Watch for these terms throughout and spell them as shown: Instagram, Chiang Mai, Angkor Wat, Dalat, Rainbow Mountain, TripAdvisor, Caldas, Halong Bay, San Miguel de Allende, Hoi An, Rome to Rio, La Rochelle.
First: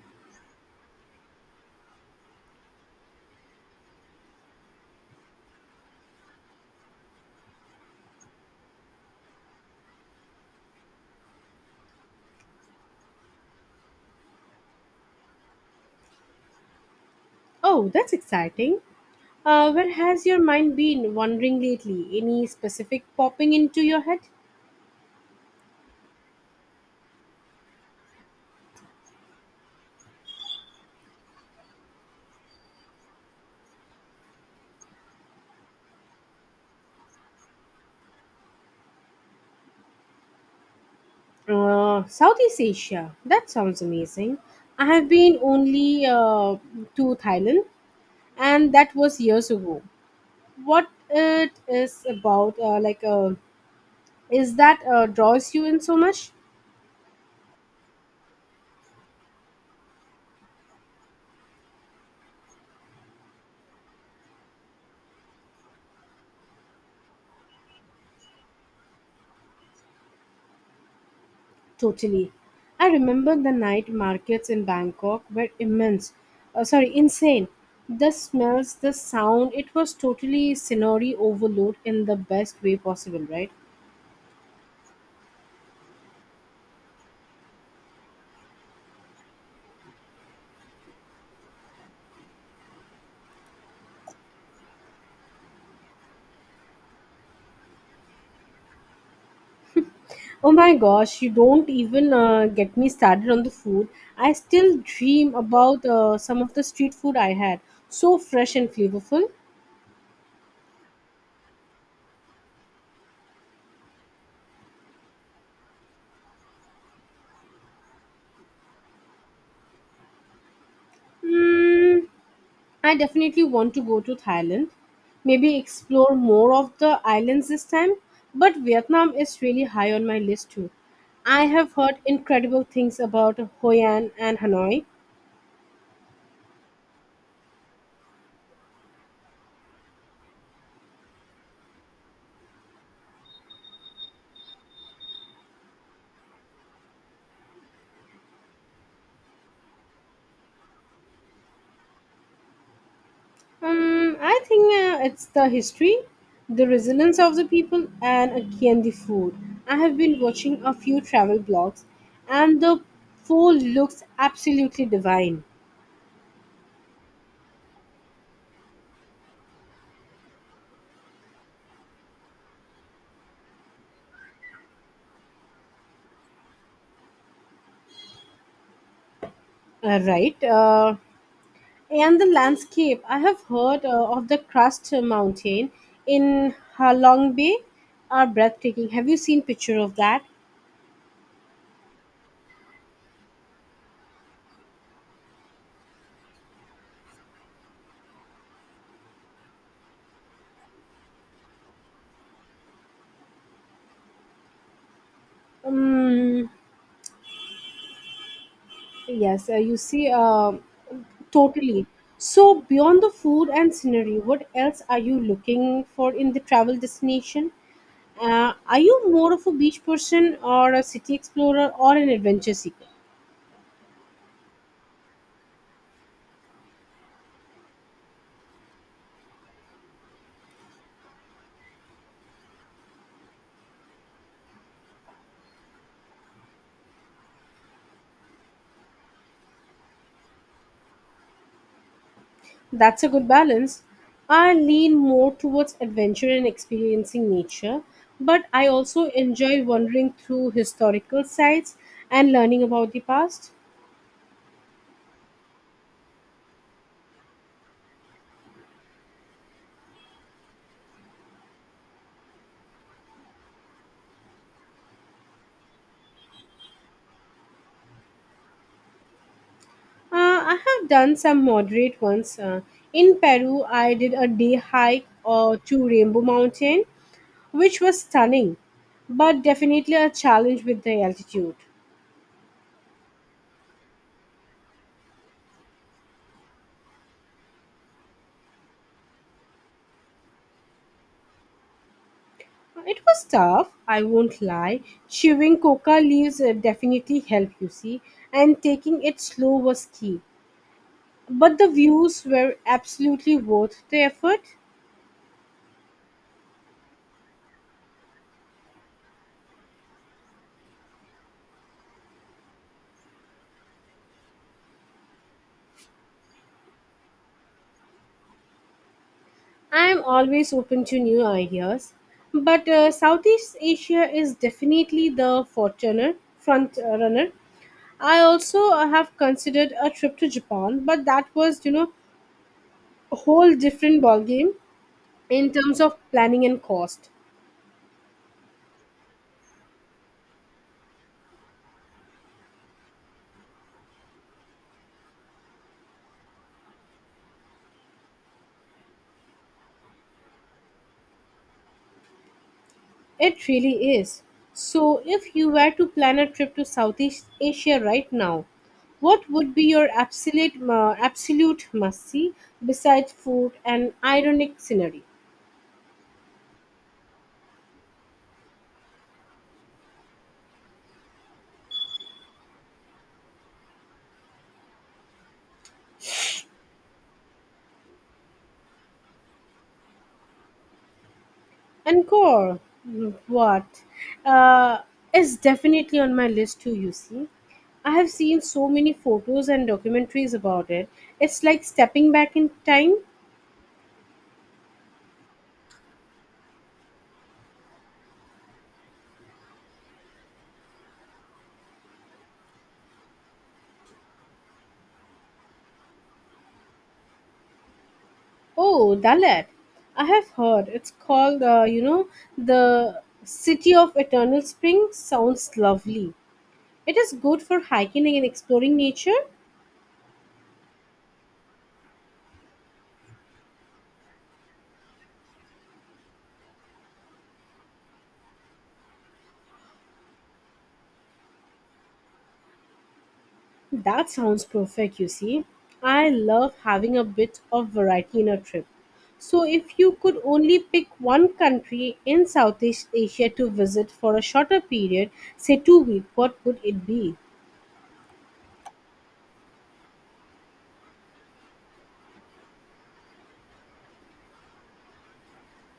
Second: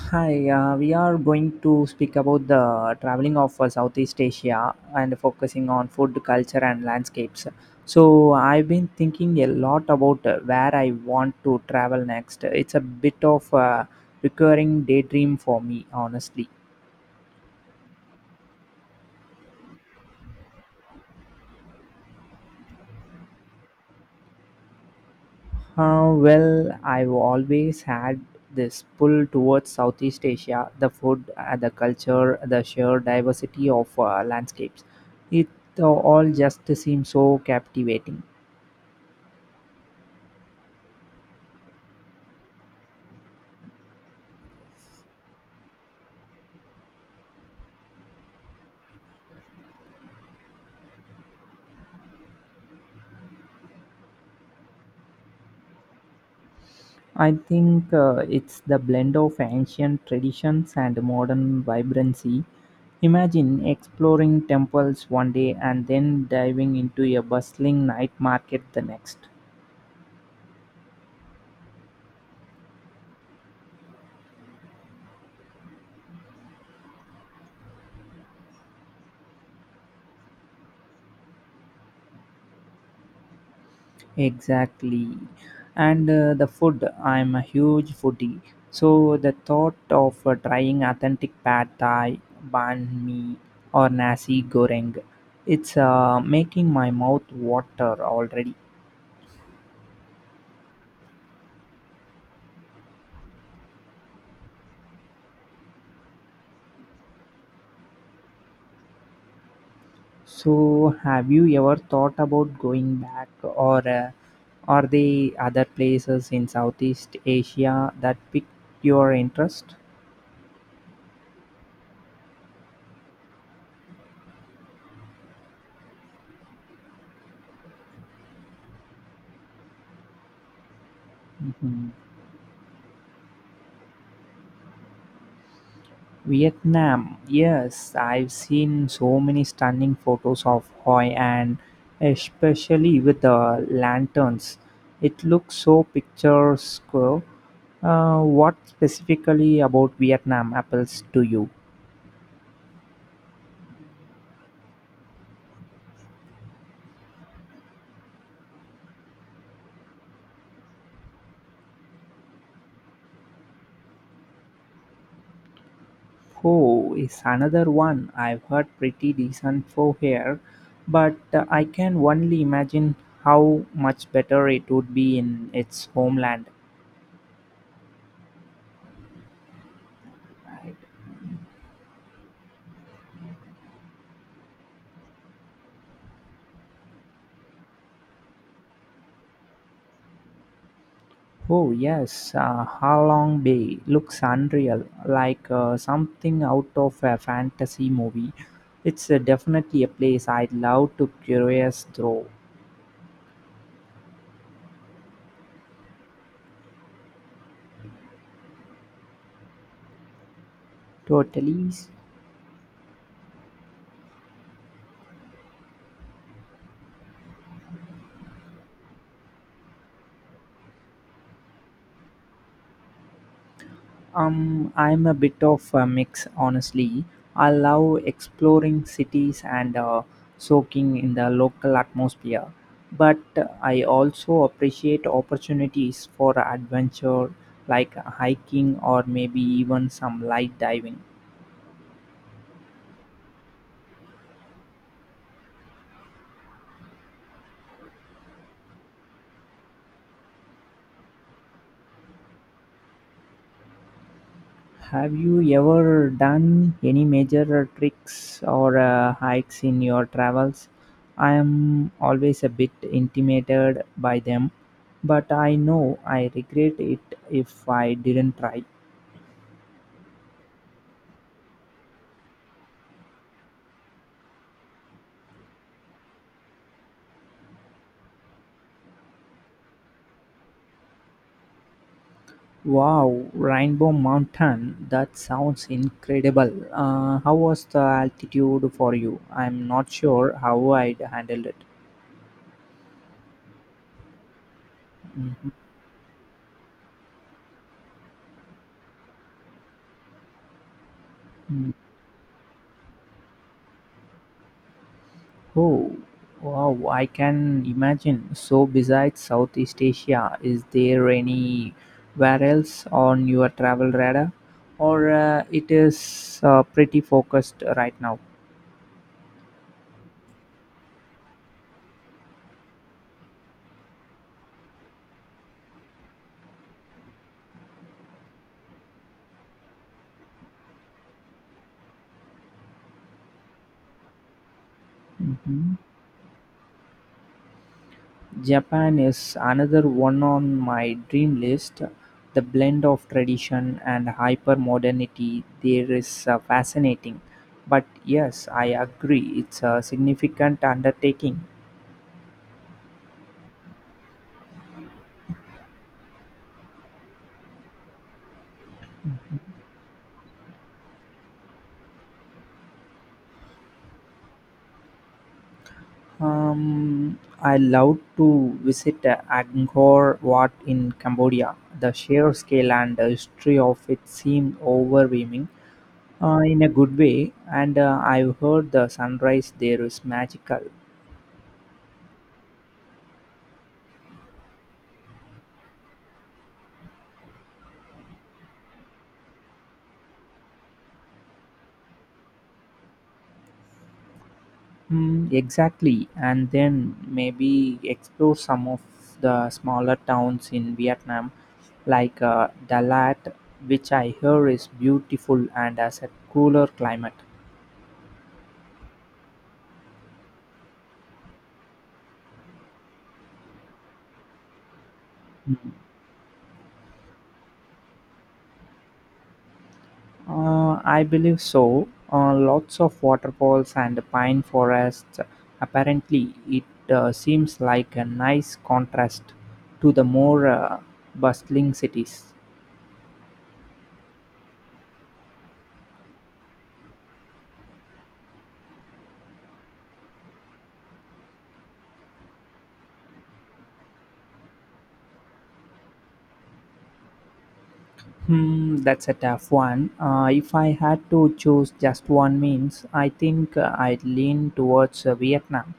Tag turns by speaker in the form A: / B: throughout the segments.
A: We are going to speak about the traveling of Southeast Asia and focusing on food, culture, and landscapes. So, I've been thinking a lot about where I want to travel next. It's a bit of a recurring daydream for me, honestly.
B: Oh, that's exciting. Where has your mind been wandering lately? Any specific popping into your head?
A: Well, I've always had this pull towards Southeast Asia, the food, the culture, the sheer diversity of landscapes. It all just seems so captivating.
B: Southeast Asia. That sounds amazing. I have been only to Thailand, and that was years ago. What it is about, is that draws you in so much?
A: I think it's the blend of ancient traditions and modern vibrancy. Imagine exploring temples one day and then diving into a bustling night market the next.
B: Totally. I remember the night markets in Bangkok were immense. Sorry, insane. The smells, the sound, it was totally scenery overload in the best way possible, right?
A: Exactly. And the food, I'm a huge foodie. So the thought of trying authentic pad thai, banh mi, or nasi goreng, it's making my mouth water already.
B: Oh my gosh, you don't even get me started on the food. I still dream about some of the street food I had. So fresh and flavorful.
A: So, have you ever thought about going back, or are there other places in Southeast Asia that piqued your interest?
B: Mm, I definitely want to go to Thailand, maybe explore more of the islands this time, but Vietnam is really high on my list too. I have
A: Mhm.
B: heard incredible things about Hoi An and Hanoi.
A: Vietnam, yes, I've seen so many stunning photos of Hoi An, especially with the lanterns. It looks so picturesque. What specifically about Vietnam appeals to you?
B: I think it's the history, the resilience of the people, and again the food. I have been watching a few travel blogs, and the food looks absolutely divine.
A: Faux is another one I've heard pretty decent for here, but I can only imagine how much better it would be in its homeland.
B: Right? And the landscape. I have heard of the Crust Mountain in Halong Bay are breathtaking. Have you seen picture of that?
A: Oh, yes, Halong Bay looks unreal, like something out of a fantasy movie. It's definitely a place I'd love to curious through.
B: Um, yes, you see,
A: Totally.
B: totally. So beyond the food and scenery, what else are you looking for in the travel destination? Are you more of a beach person or a city explorer or an adventure seeker?
A: I'm a bit of a mix, honestly. I love exploring cities and soaking in the local atmosphere, but I also appreciate opportunities for adventure like hiking or maybe even some light diving.
B: That's a good balance. I lean more towards adventure and experiencing nature, but I also enjoy wandering through historical sites and learning about the past.
A: Have you ever done any major tricks or hikes in your travels? I am always a bit intimidated by them, but I know I regret it if I didn't try.
B: I have done some moderate ones. In Peru, I did a day hike to Rainbow Mountain, which was stunning, but definitely a challenge with the altitude.
A: Wow, Rainbow Mountain, that sounds incredible. How was the altitude for you? I'm not sure how I'd handle it.
B: It was tough, I won't lie.
A: Mhm.
B: Chewing coca leaves definitely helped, you see, and taking it slow was key. But the views were absolutely worth the effort.
A: Oh, wow, I can imagine. So, besides Southeast Asia, is there anywhere else on your travel radar? Or it is pretty focused right now?
B: I am always open to new ideas. But Southeast Asia is definitely the forerunner, front runner. I also have considered a trip to Japan, but that was, you know, a whole different ballgame in
A: Mhm.
B: terms of planning and cost.
A: Japan is another one on my dream list. The blend of tradition and hyper modernity there is fascinating. But yes, I agree, it's a significant undertaking.
B: It really is. So, if you were to plan a trip to Southeast Asia right now, what would be your absolute must-see besides food and ironic scenery?
A: I love to visit Angkor Wat in Cambodia. The sheer scale and the history of it seem overwhelming in a good way, and I've heard the sunrise there is magical.
B: Encore, mm, what? Uh, is definitely on my list too. You see, I have seen so many photos and documentaries about it. It's like stepping back in time.
A: Hmm, exactly, and then maybe explore some of the smaller towns in Vietnam, like Dalat, which I hear is beautiful and has a cooler climate.
B: Oh, Dalat. I have heard. It's called, you know, the City of Eternal Spring. Sounds
A: Mm.
B: lovely. It is good for hiking and exploring nature.
A: I believe so. Lots of waterfalls and pine forests. Apparently, it seems like a nice contrast to the more bustling cities.
B: That sounds perfect, you see. I love having a bit of variety in a trip. So, if you could only pick one country in Southeast Asia to visit for a shorter period, say 2 weeks, what would it be?
A: Hmm, that's a tough one. If I had to choose just one means, I think I'd lean towards Vietnam.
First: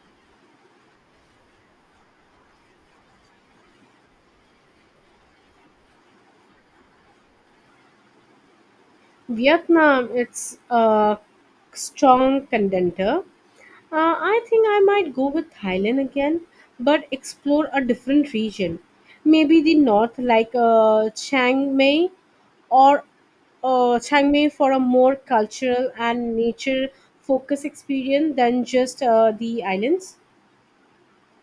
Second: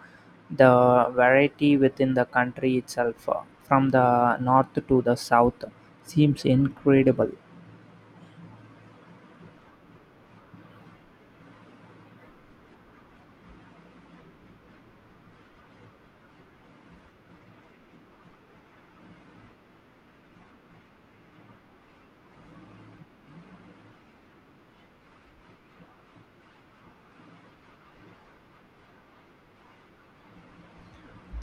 A: The variety within the country itself, from the north to the south, seems incredible.
B: Vietnam, it's a strong contender. I think I might go with Thailand again, but explore a different region. Maybe the north, like or Chiang Mai, for a more cultural and nature focused experience than just the islands.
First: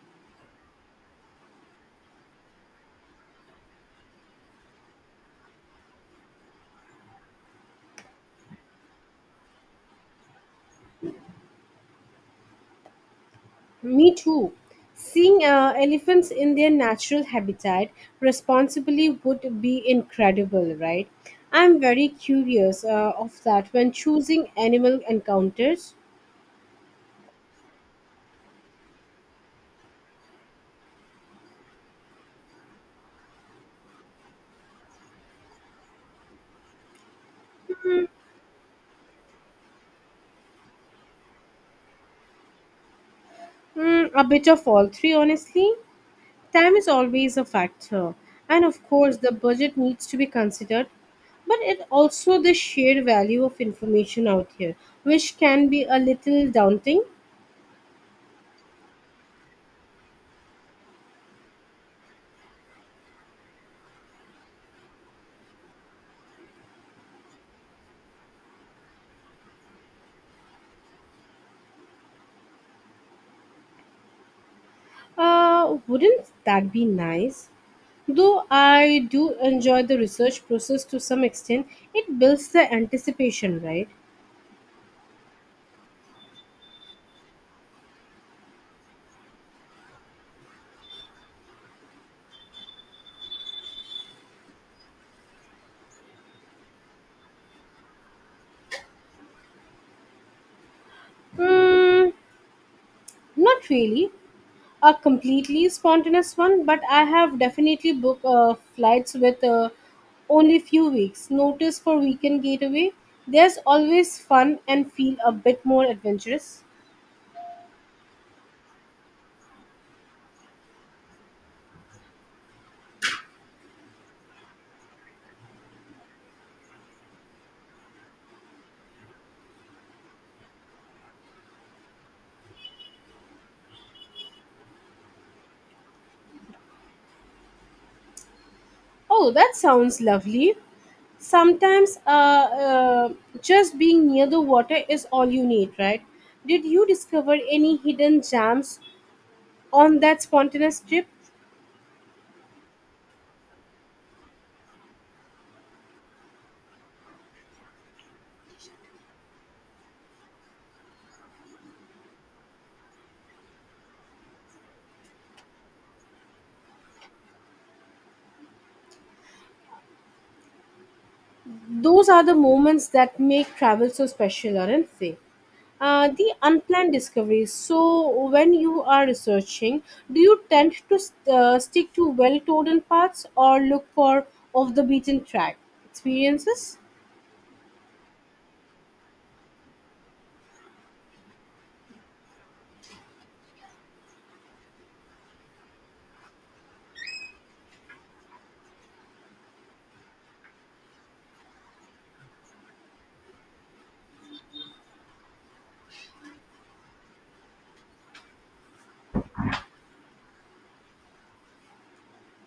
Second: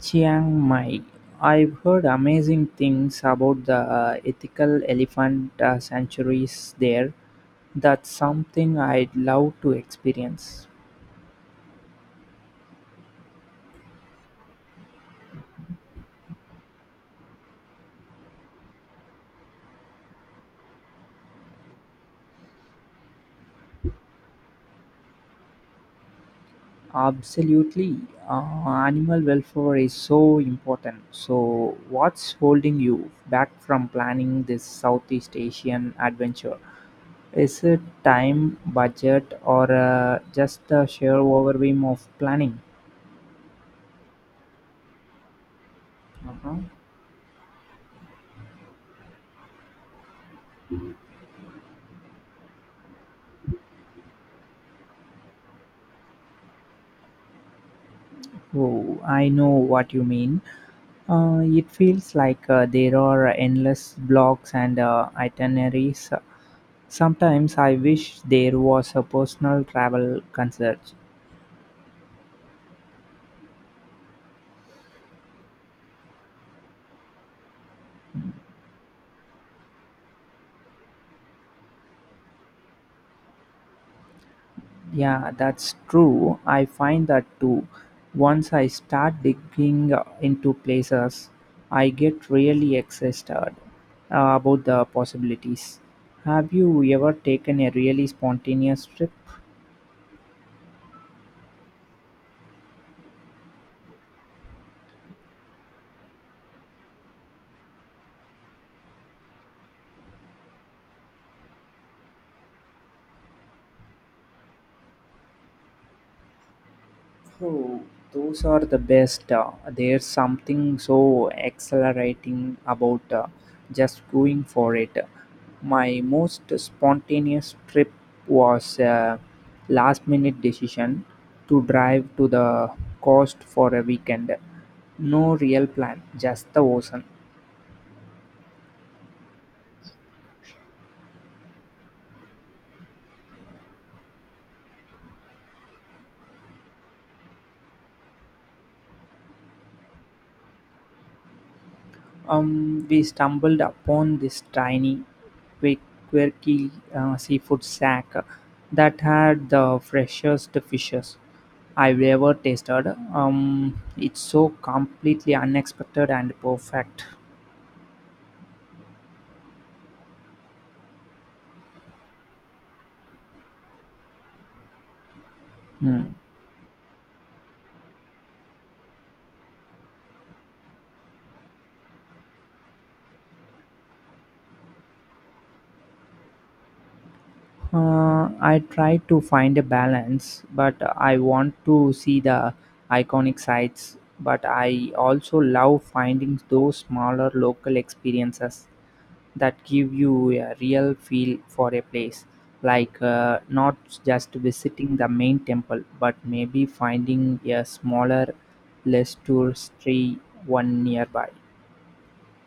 A: Chiang Mai. I've heard amazing things about the ethical elephant sanctuaries there. That's something I'd love to experience.
B: Me too. Seeing elephants in their natural habitat responsibly would be incredible, right? I'm very curious of that when choosing animal encounters.
A: Absolutely. Animal welfare is so important. So, what's holding you back from planning this Southeast Asian adventure? Is it time, budget, or just the sheer overwhelm of planning?
B: Mm, a bit of all three, honestly.
A: Uh-huh.
B: Time is always a factor, and of course, the budget needs to be considered, but it also the sheer value of information out here, which can be a little daunting.
A: Oh, I know what you mean. It feels like there are endless blogs and itineraries. Sometimes I wish there was a personal travel concert.
B: Wouldn't that be nice? Though I do enjoy the research process to some extent, it builds the anticipation, right?
A: Yeah, that's true. I find that too. Once I start digging into places, I get really excited about the possibilities. Have you ever taken a really spontaneous trip?
B: Mm, not really a completely spontaneous one, but I have definitely booked flights with only few weeks notice for weekend getaway. There's always fun and feel a bit more adventurous.
A: Oh, those are the best. There's something so exhilarating about just going for it. My most spontaneous trip was a last minute decision to drive to the coast for a weekend. No real plan, just the ocean.
B: Oh, that sounds lovely. Sometimes uh, just being near the water is all you need, right? Did you discover any hidden gems on that spontaneous trip?
A: We stumbled upon this tiny, quick, quirky seafood shack that had the freshest fishes I've ever tasted. It's so completely unexpected and perfect.
B: Those are the moments that make travel so special, aren't they?
A: Hmm.
B: The unplanned discoveries. So, when you are researching, do you tend to stick to well-trodden paths or look for off-the-beaten track experiences?
A: I try to find a balance, but I want to see the iconic sites. But I also love finding those smaller local experiences that give you a real feel for a place like not just visiting the main temple but maybe finding a smaller less touristy one nearby.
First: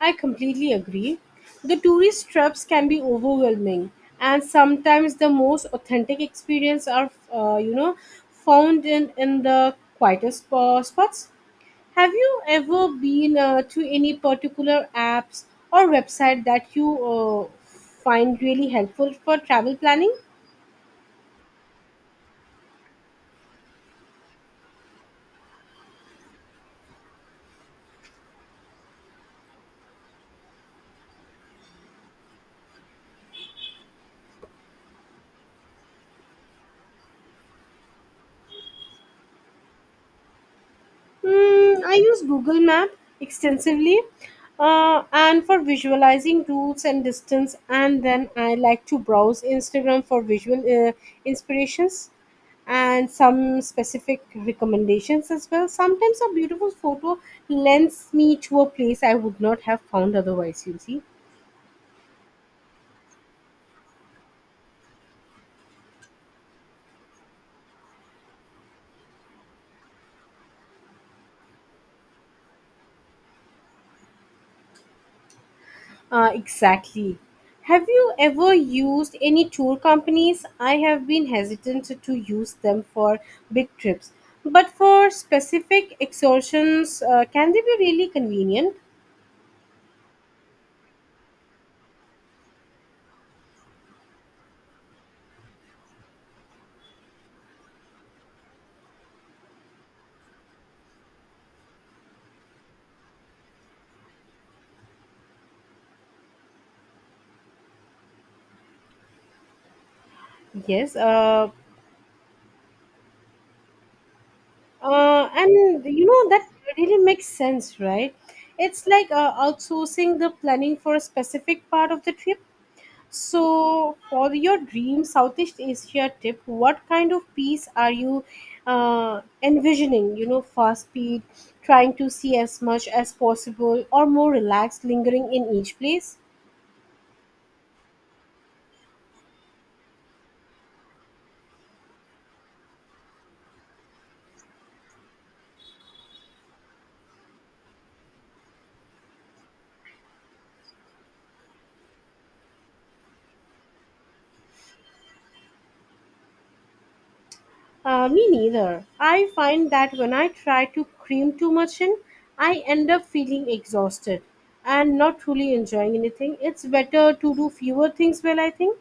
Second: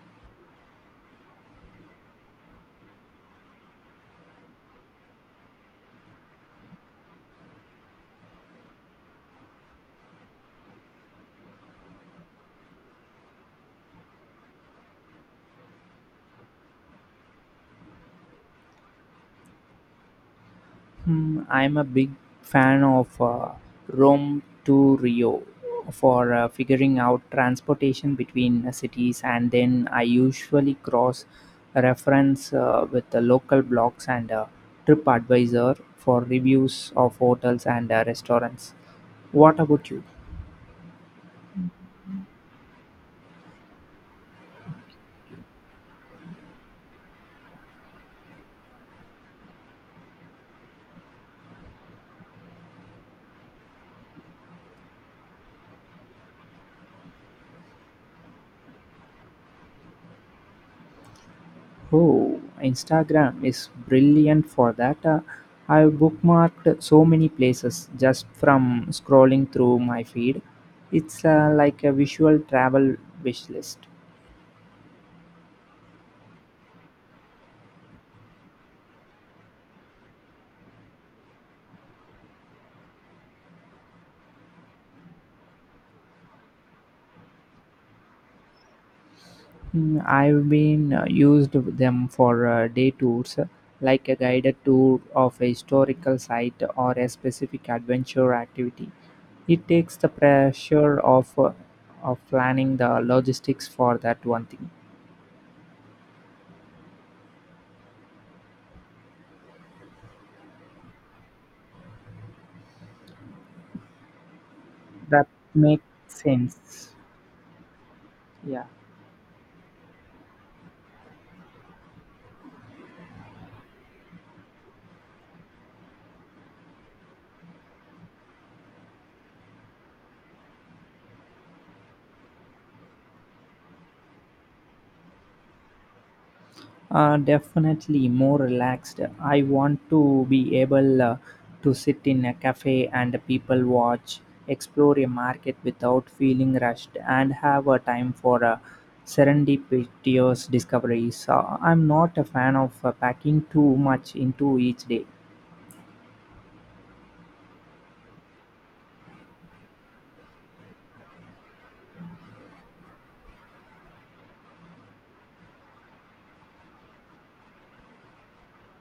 B: I completely agree. The tourist traps can be overwhelming, and sometimes the most authentic experience are, you know, found in the quietest spots. Have you ever been to any particular apps or website that you find really helpful for travel planning?
A: Hmm, I'm a big fan of Rome to Rio for figuring out transportation between cities, and then I usually cross reference with the local blogs and TripAdvisor for reviews of hotels and restaurants. What about you?
B: Hmm, I use Google Map extensively and for visualizing routes and distance, and then I like to browse Instagram for visual inspirations and some specific recommendations as well. Sometimes a beautiful photo lends me to a place I would not have found otherwise, you see.
A: Oh, Instagram is brilliant for that. I've bookmarked so many places just from scrolling through my feed. It's like a visual travel wish list.
B: Exactly. Have you ever used any tour companies? I have been hesitant to use them for big trips, but for specific excursions, can they be really convenient?
A: I've been used them for day tours, like a guided tour of a historical site or a specific adventure activity. It takes the pressure of planning the logistics for that one thing.
B: Yes, uh,
A: That
B: uh,
A: makes
B: and you know that
A: sense.
B: really makes sense, right?
A: Yeah.
B: It's like outsourcing the planning for a specific part of the trip. So, for your dream Southeast Asia trip, what kind of peace are you envisioning? You know, fast speed, trying to see as much as possible, or more relaxed, lingering in each place?
A: Definitely more relaxed. I want to be able to sit in a cafe and people watch, explore a market without feeling rushed, and have a time for serendipitous discoveries. I'm not a fan of packing too much into each day.
B: Me neither. I find that when I try to cream too much in, I end up feeling exhausted and not truly enjoying anything. It's better to do fewer things well, I think.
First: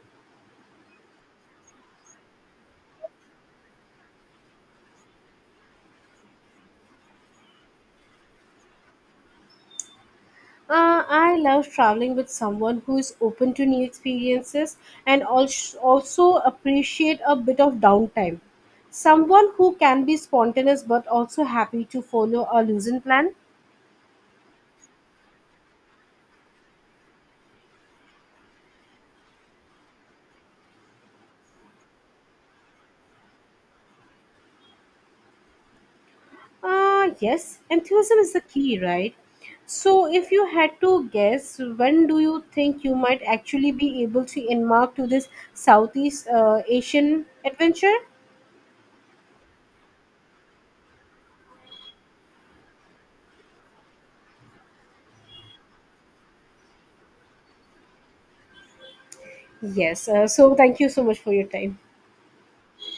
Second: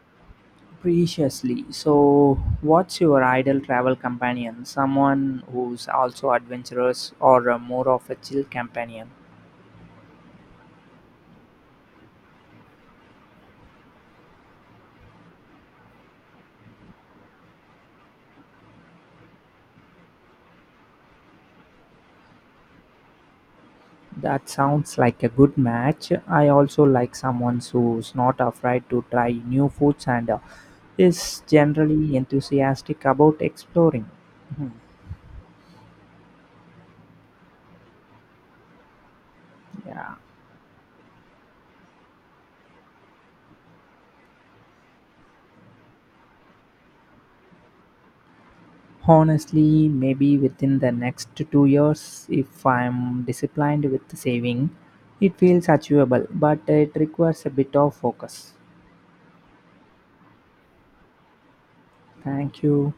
A: Preciously. So, what's your ideal travel companion? Someone who's also adventurous or more of a chill companion?
B: I love traveling with someone who is open to new experiences and also appreciate a bit of downtime. Someone who can be spontaneous but also happy to follow a loosened plan.
A: That sounds like a good match. I also like someone who's not afraid to try new foods and is generally enthusiastic about exploring. Mhm.
B: Yes, enthusiasm is the key, right? So,
A: Yeah.
B: if you had to guess, when do you think you might actually be able to embark to this Southeast Asian adventure?
A: Honestly, maybe within the next 2 years, if I'm disciplined with saving, it feels achievable, but it requires a bit of focus.
B: Yes. So, thank you so much for your time.
A: Thank you.